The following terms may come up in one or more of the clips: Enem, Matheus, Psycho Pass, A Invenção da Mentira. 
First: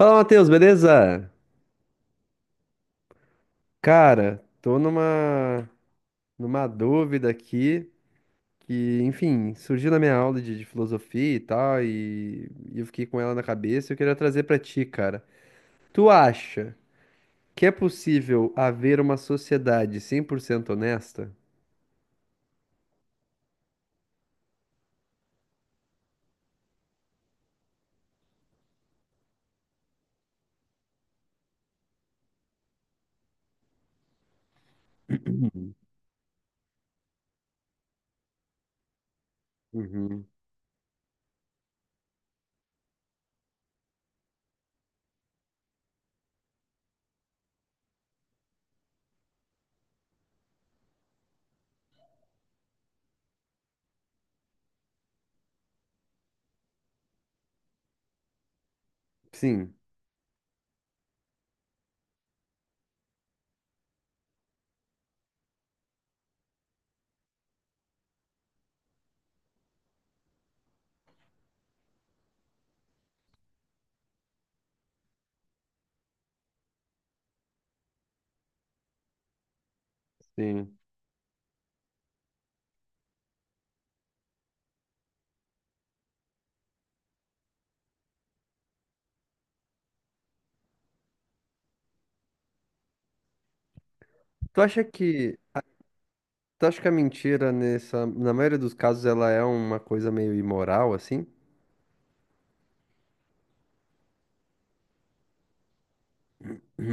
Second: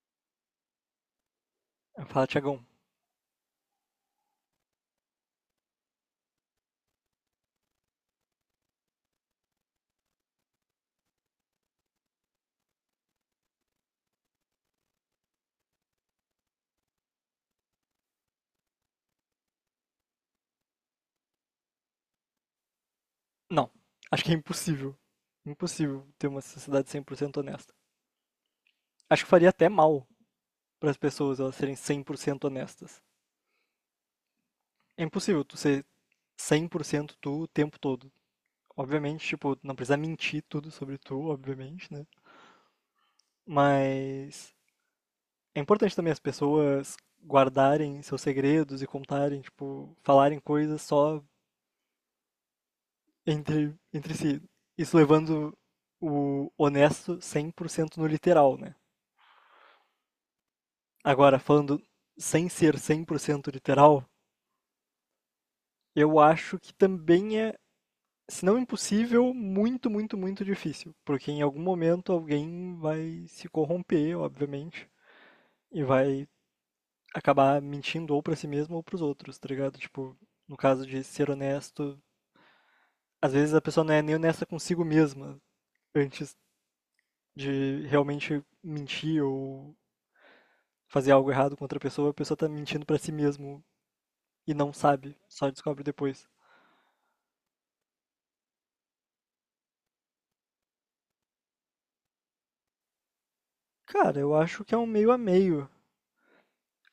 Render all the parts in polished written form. Fala, Matheus, beleza? Fala falo, Tiagão, Cara, tô numa dúvida aqui que, enfim, surgiu na minha aula de filosofia e tal, e eu fiquei com ela na cabeça e eu queria trazer pra ti, cara. Tu acha que é possível haver uma sociedade cem por cento honesta? não, acho que é impossível. Impossível ter uma sociedade 100% honesta. Acho que faria até mal para as pessoas elas serem 100% honestas. É impossível tu Uhum. ser 100% tu o tempo todo. Obviamente, tipo, não precisa Uhum. mentir tudo sobre tu, obviamente, né? Mas é importante também as pessoas guardarem seus segredos e contarem, tipo, falarem coisas só entre si. Isso levando o honesto 100% no literal, né? Sim, Agora, falando sem ser 100% literal, eu acho que também é, se não impossível, muito, muito, muito difícil. Porque em algum momento alguém vai se corromper, obviamente, e vai acabar mentindo ou pra si mesmo ou pros outros, tá ligado? Tipo, no sim. caso de ser honesto, às vezes a pessoa não é nem honesta consigo mesma antes de realmente mentir ou fazer algo errado com outra pessoa, a pessoa tá mentindo pra si mesmo e Tu não sabe, só descobre depois. tu acha que a mentira, na maioria dos casos, ela é uma coisa meio imoral, assim? Cara, eu acho que é um meio a meio.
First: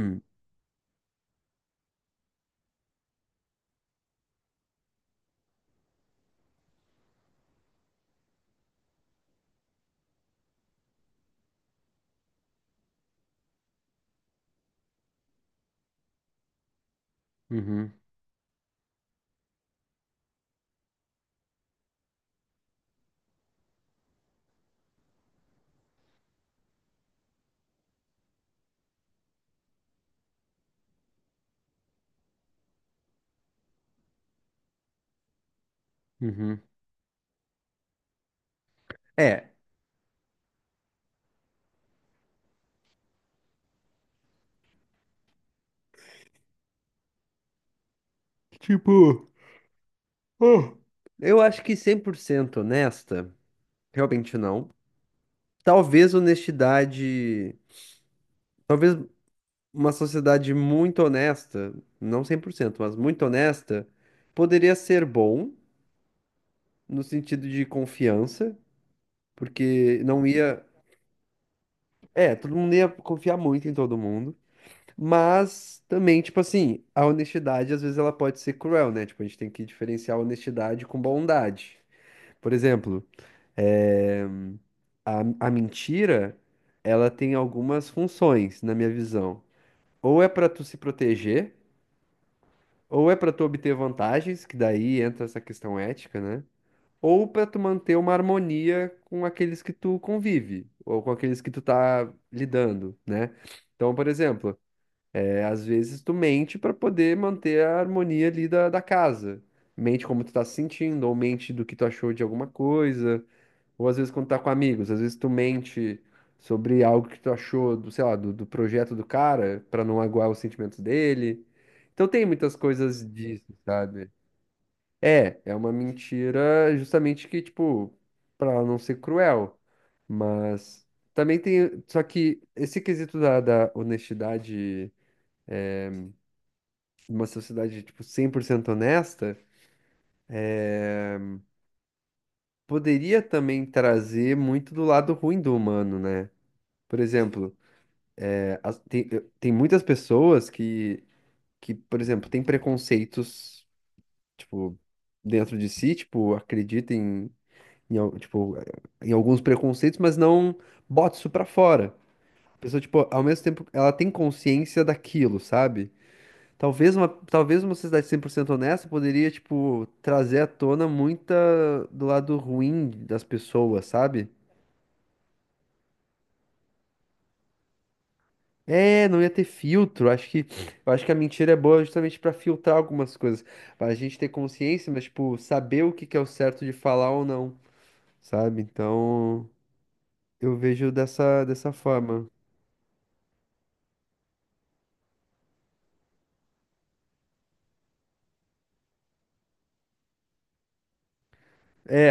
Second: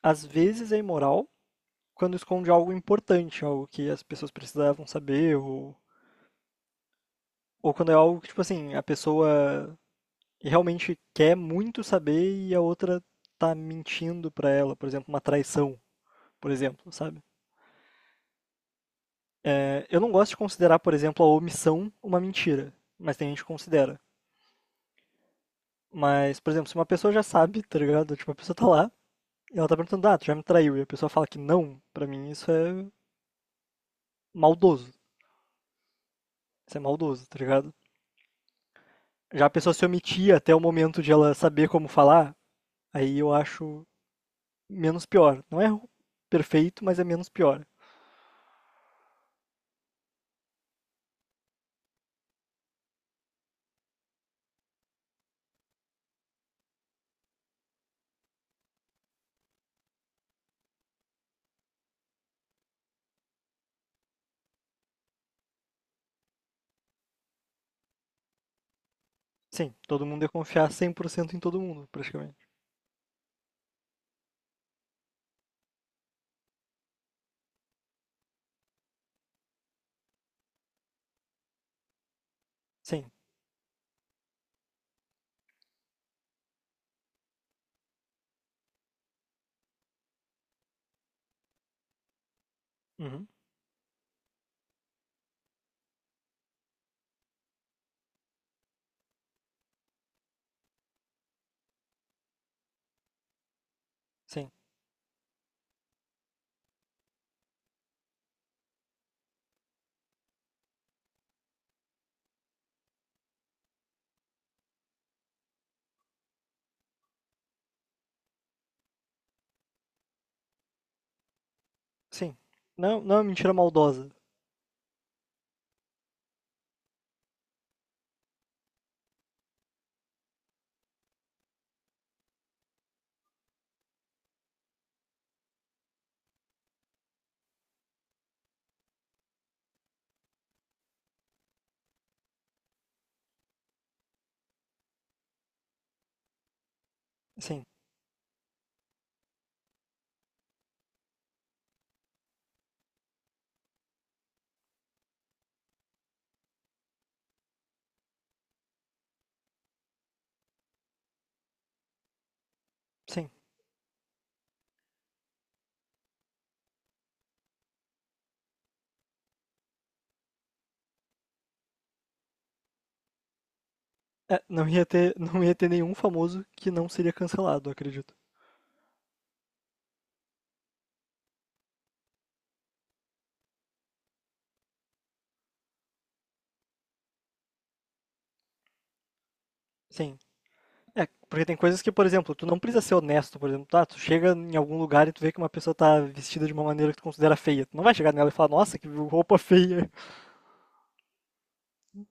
Às vezes é imoral, quando esconde algo importante, algo que as pessoas precisavam saber, ou quando é algo que, tipo assim, a pessoa realmente quer muito saber e a outra tá mentindo pra ela, por exemplo, uma traição, por exemplo, sabe? Uhum. É, eu não gosto de considerar, por exemplo, a omissão uma mentira, mas tem gente que considera. Mas, por exemplo, se uma pessoa já sabe, tá ligado? Tipo, a pessoa tá lá e ela tá perguntando, ah, tu já me traiu, e a pessoa fala que não, pra mim isso é maldoso. uhum. Isso é maldoso, tá ligado? Já É, a pessoa se omitia até o momento de ela saber como falar, aí eu acho menos pior. Não é perfeito, mas é menos pior. tipo. Uh. Eu acho que 100% honesta, realmente não. Talvez honestidade, talvez uma sociedade muito honesta, não 100%, mas muito honesta, poderia ser bom no sentido de confiança, Sim, porque todo mundo não ia ia, confiar 100% em todo mundo, é, praticamente. todo mundo ia confiar muito em todo mundo, mas também, tipo assim, a honestidade às vezes ela pode ser cruel, né? Tipo, a gente tem que diferenciar honestidade com bondade. Por exemplo, Sim. é, A, a mentira, ela tem algumas funções, na minha visão. Ou é para tu se proteger, ou é Uhum. para tu obter vantagens, que daí entra essa questão ética, né? Ou para tu manter uma harmonia com aqueles que tu convive, ou com aqueles que tu tá lidando, né? Então, por Sim. exemplo, é, às vezes tu mente para poder manter a harmonia ali da casa. Mente como tu tá se sentindo, ou mente do que tu achou de alguma coisa. Ou às vezes quando tá com amigos, às vezes tu mente sobre algo que tu achou sei lá, do projeto do cara, pra não aguar os sentimentos dele. Então tem Sim. muitas Não, coisas não é disso, mentira maldosa. sabe? É, é uma mentira justamente que, tipo, pra ela não ser cruel. Mas também tem. Só que esse quesito da honestidade, é, uma sociedade, tipo, 100% honesta, poderia também trazer muito do lado ruim do humano, né? Por exemplo, Sim. Tem muitas pessoas que, por exemplo, têm preconceitos, tipo, dentro de si, tipo, acreditam tipo, em alguns preconceitos, mas não bota isso pra fora. A pessoa, tipo, ao Sim. mesmo tempo, ela tem consciência daquilo, sabe? Talvez uma sociedade 100% honesta poderia, tipo, trazer à tona muita do lado ruim das pessoas, sabe? É, não ia ter nenhum famoso que não seria cancelado, eu acredito. É, não ia ter filtro. Eu acho que a mentira é boa justamente pra filtrar algumas coisas, pra gente ter consciência, mas tipo saber o que que é o certo de falar ou não, sabe? Então Sim. eu vejo É, porque tem dessa coisas que, por forma. exemplo, tu não precisa ser honesto, por exemplo, tá? Tu chega em algum lugar e tu vê que uma pessoa tá vestida de uma maneira que tu considera feia. Tu não vai chegar nela e falar, nossa, que roupa feia.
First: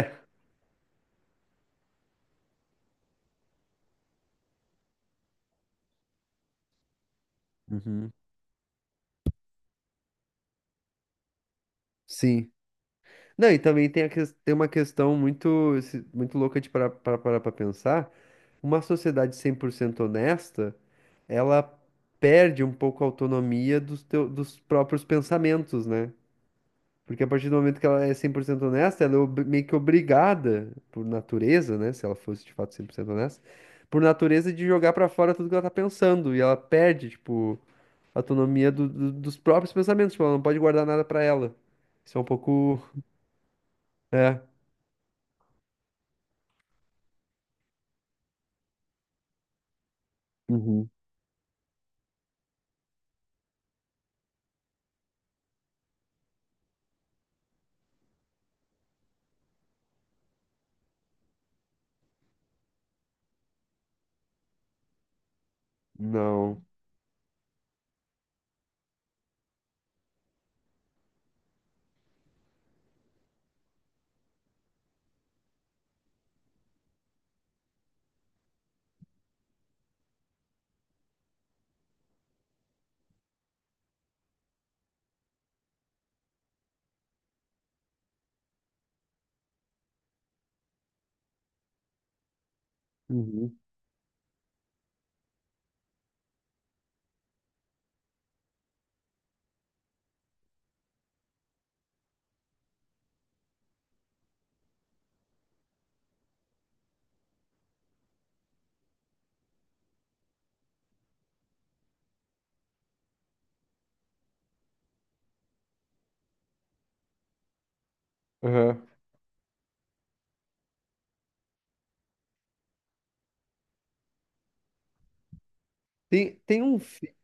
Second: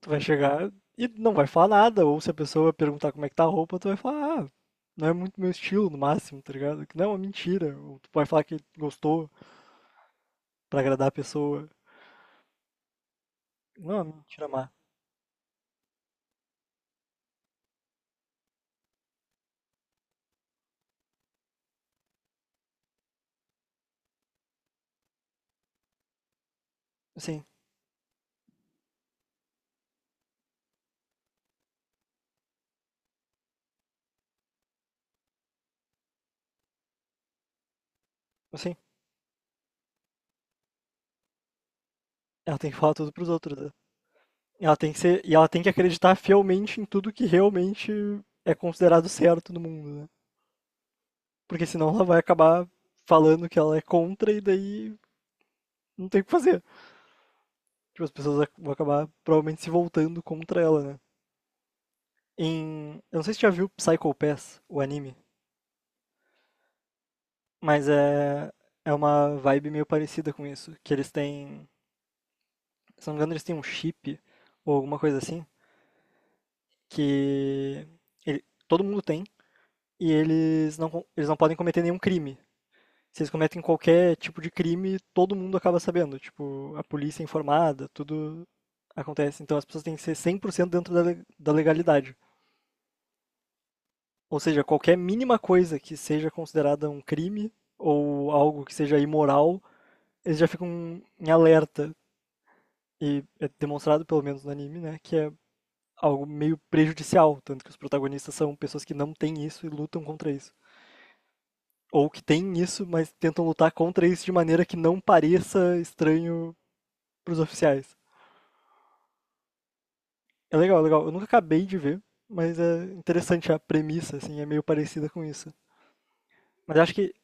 Tu vai chegar e não vai falar nada. Ou se a pessoa perguntar como é que tá a roupa, tu vai falar, ah, não é muito meu estilo no máximo, tá ligado? Que não é uma mentira. Ou tu Uhum. vai falar que gostou pra agradar a pessoa. Sim. Não, e também Não é tem, uma mentira tem uma má. questão muito se- muito louca de parar para pensar. Uma sociedade 100% honesta, ela perde um pouco a autonomia dos, teu, dos próprios pensamentos, né? Porque a Assim, partir do momento que ela é 100% honesta, ela é meio que obrigada, por natureza, né? Se ela fosse de fato 100% honesta, por natureza de jogar pra fora tudo que ela tá pensando. E ela perde, tipo, a autonomia assim, dos próprios pensamentos. Tipo, ela não pode guardar nada pra ela. Isso é um ela tem que pouco. falar tudo pros outros, né? É. Ela tem que ser, e ela tem que acreditar fielmente em tudo que realmente é considerado certo no mundo, né? Uhum. Porque senão ela vai acabar falando que ela é contra e daí não tem o que fazer. Tipo, as pessoas vão acabar provavelmente se voltando contra ela, né? Eu não sei se você já viu Psycho Pass, o anime, Não. mas é. É uma vibe meio parecida com isso. Que eles têm. Se não me engano, eles têm um chip ou alguma coisa assim. Que. Todo mundo tem. E eles não podem cometer nenhum crime. Se eles cometem qualquer tipo de crime, todo mundo acaba sabendo. Tipo, a polícia é informada, tudo acontece. Então as pessoas têm que ser 100% dentro da legalidade. Uhum. Ou seja, qualquer mínima coisa que seja considerada um crime ou algo que seja imoral, eles já ficam em alerta. E é demonstrado, pelo menos no anime, né, que é algo meio prejudicial. Tanto que os protagonistas são pessoas que não têm isso e lutam contra isso. Ou que têm isso, mas tentam lutar contra isso de maneira que não pareça estranho para os oficiais. Aham. É legal, legal. Eu nunca acabei de ver, mas é interessante a premissa, assim, é meio parecida com isso. Tem um. Mas acho que.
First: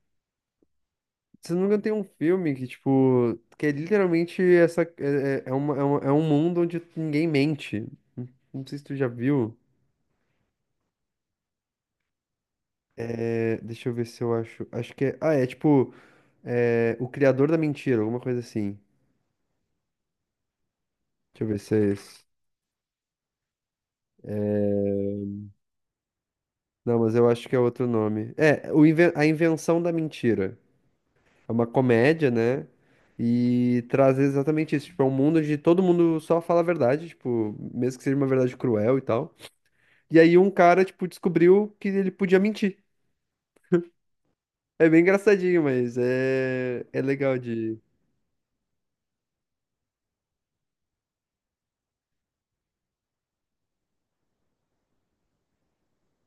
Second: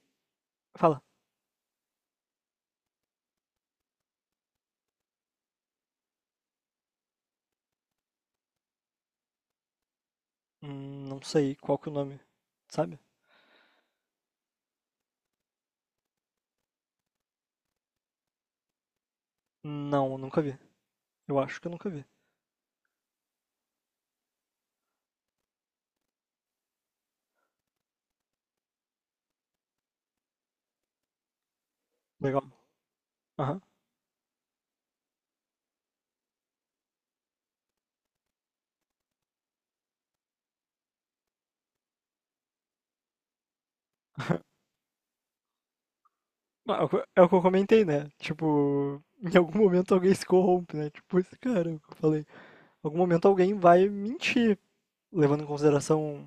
Fala. Se não me engano, tem um filme que, tipo, que é literalmente essa. É um mundo onde ninguém mente. Não sei se tu já viu. Não sei qual que é o nome, sabe? É, deixa eu ver se eu acho. Acho que é. Ah, é tipo. É, o Criador da Mentira, alguma coisa assim. Não, nunca vi. Eu Deixa eu ver acho que eu se é nunca vi. esse. Não, mas eu acho que é outro nome. É, o A Invenção da Mentira. É uma comédia, Legal. né? Aham. E traz exatamente isso. Tipo, é um mundo onde todo mundo só fala a verdade, tipo, mesmo que seja uma verdade cruel e tal. E aí um cara, tipo, descobriu que ele podia mentir. É bem engraçadinho, mas Ah, É o que eu é é o que legal eu de. comentei, né? Tipo, em algum momento alguém se corrompe, né? Tipo, esse cara que eu falei. Em algum momento alguém vai mentir, levando em consideração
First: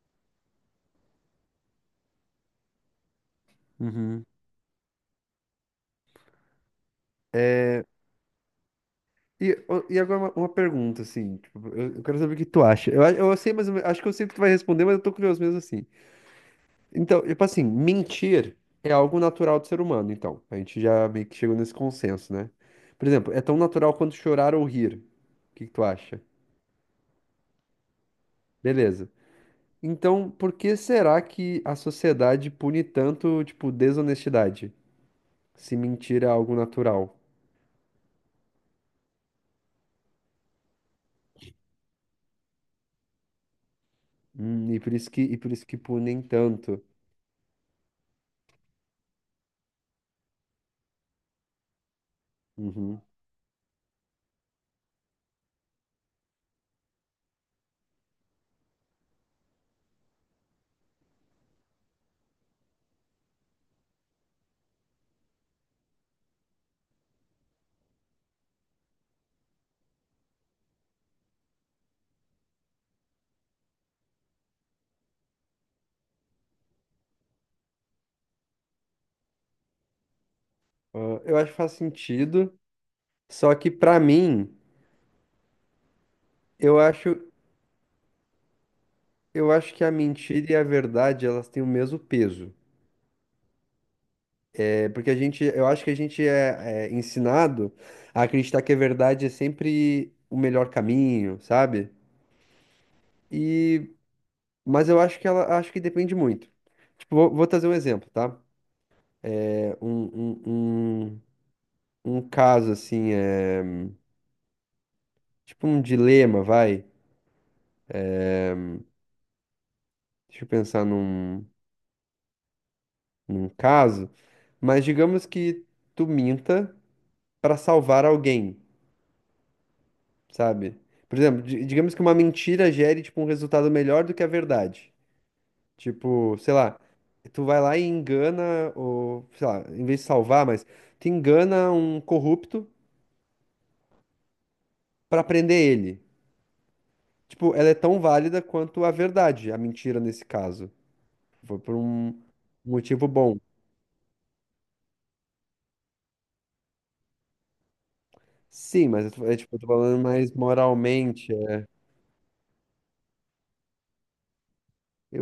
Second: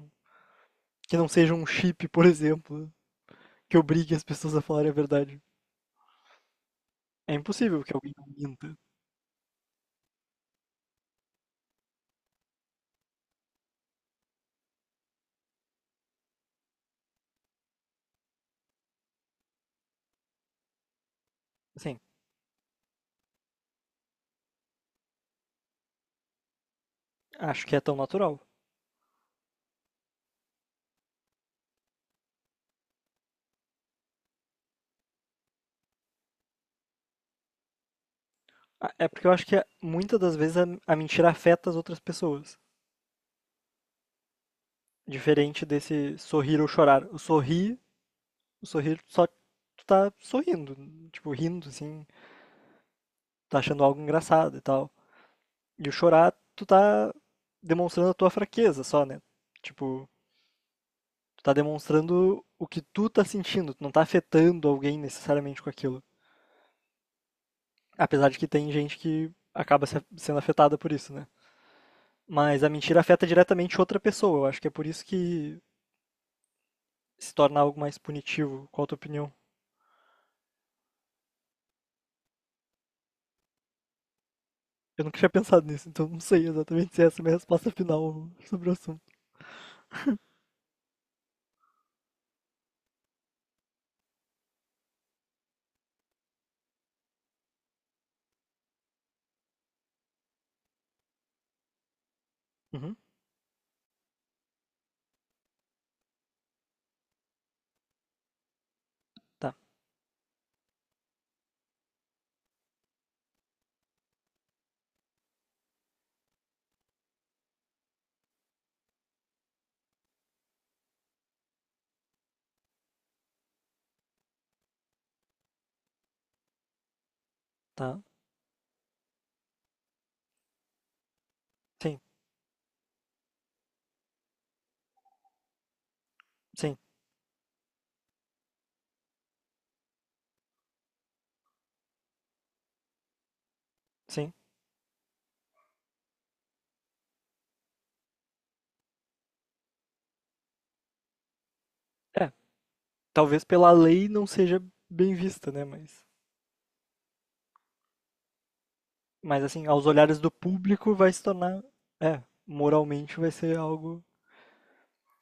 que não seja um chip, por exemplo, que obrigue as Uhum. pessoas a falarem a verdade. É impossível que alguém não minta. E agora uma pergunta, assim, tipo, eu quero saber o que tu acha. Eu sei, mas acho que eu sei o que tu vai responder, mas eu tô curioso mesmo assim. Então, tipo assim, mentir é algo natural do ser humano, então. A gente já meio que chegou nesse Assim, consenso, né? Por exemplo, é tão natural quanto chorar ou rir. O que que tu acha? acho que é tão natural. Beleza. Então, por que será que a sociedade pune tanto, tipo, desonestidade? Se mentir é algo natural. Ah, é porque eu acho que muitas das vezes a mentira afeta as outras pessoas. E por isso e por Diferente isso que desse punem sorrir ou tanto. chorar. O sorrir só tu tá sorrindo, tipo, rindo, assim, Uhum. tá achando algo engraçado e tal. E o chorar, tu tá demonstrando a tua fraqueza só, né? Tipo, tu tá demonstrando o que tu tá sentindo, tu não tá afetando alguém necessariamente com aquilo. Apesar de que tem gente que acaba sendo afetada por isso, né? Mas a mentira afeta diretamente outra pessoa. Eu acho que é por isso que se tornar algo mais punitivo? Qual a tua opinião? Ah, eu acho que faz sentido. Só que pra mim, Eu nunca tinha pensado nisso, então não sei eu exatamente se acho, essa é a minha resposta final sobre o assunto. eu acho que a mentira e a verdade, elas têm o mesmo peso. É porque a gente, eu acho que a gente é ensinado a acreditar que a verdade é sempre o melhor caminho, sabe? Uhum, E, mas eu acho que ela, acho que depende muito. Tipo, vou trazer um exemplo, tá? tá, É, um, um, um, um caso assim, é tipo um dilema, vai. Deixa eu pensar num caso. Mas digamos que tu minta pra tá. salvar alguém. Sabe? Por exemplo, digamos Sim, que uma mentira gere, tipo, um resultado melhor do que a verdade. Tipo, sei sim, lá, tu vai lá e engana, ou, sei lá, em vez de salvar, mas tu engana um corrupto sim. pra prender ele. Tipo, ela é tão válida quanto a verdade, a mentira nesse caso. Foi por um É, motivo bom. talvez pela lei não seja bem vista, né? Mas, É, mas tipo, eu assim, tô aos falando olhares do mais público vai se moralmente. tornar, é, moralmente vai ser algo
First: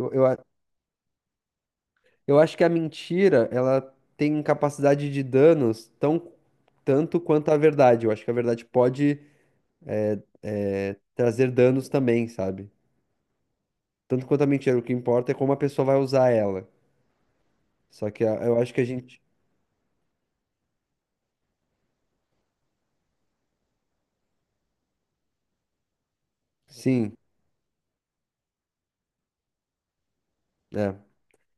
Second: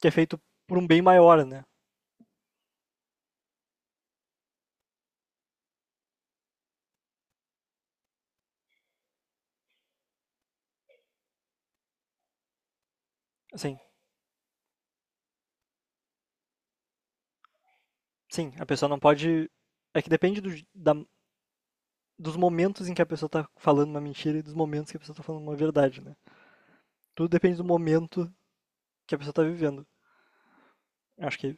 que é feito eu, por um bem maior, né? Eu acho que a mentira, ela tem capacidade de danos tão tanto quanto a verdade. Eu acho que a verdade pode trazer danos também, sabe? Assim, Tanto quanto a mentira, o que importa é como a pessoa vai usar ela. Só que sim, eu a acho que a pessoa não gente. pode. É que depende dos momentos em que a pessoa tá falando uma mentira e dos momentos que a pessoa tá falando uma verdade, né? Sim, Tudo depende do momento que a pessoa tá vivendo. é. Acho que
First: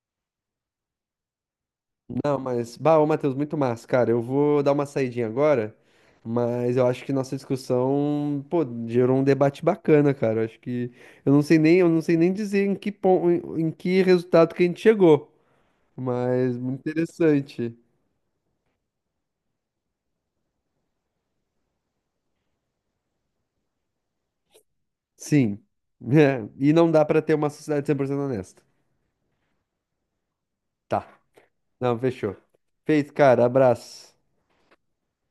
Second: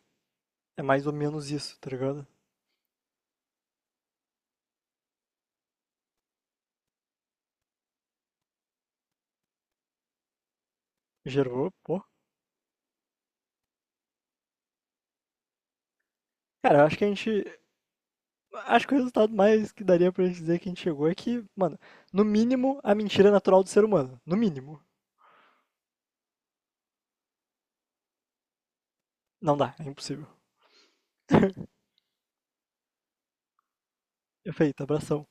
é mais ou menos isso, tá ligado? Não, mas. Bah, ô Matheus, muito massa, cara. Eu vou dar uma saidinha agora, mas eu acho que nossa discussão, pô, gerou um debate bacana, cara. Eu acho que. Gerou, Eu não pô. sei nem dizer em que ponto, em em que resultado que a gente chegou. Mas muito Cara, acho que a gente. interessante. Acho que o resultado mais que daria pra gente dizer que a gente chegou é que, mano, no mínimo, a mentira é natural do ser humano. No mínimo. Sim. É, e não dá pra ter uma sociedade 100% honesta. Não dá, é impossível. Tá. Não, fechou. Feito, cara. Abraço. Perfeito, abração.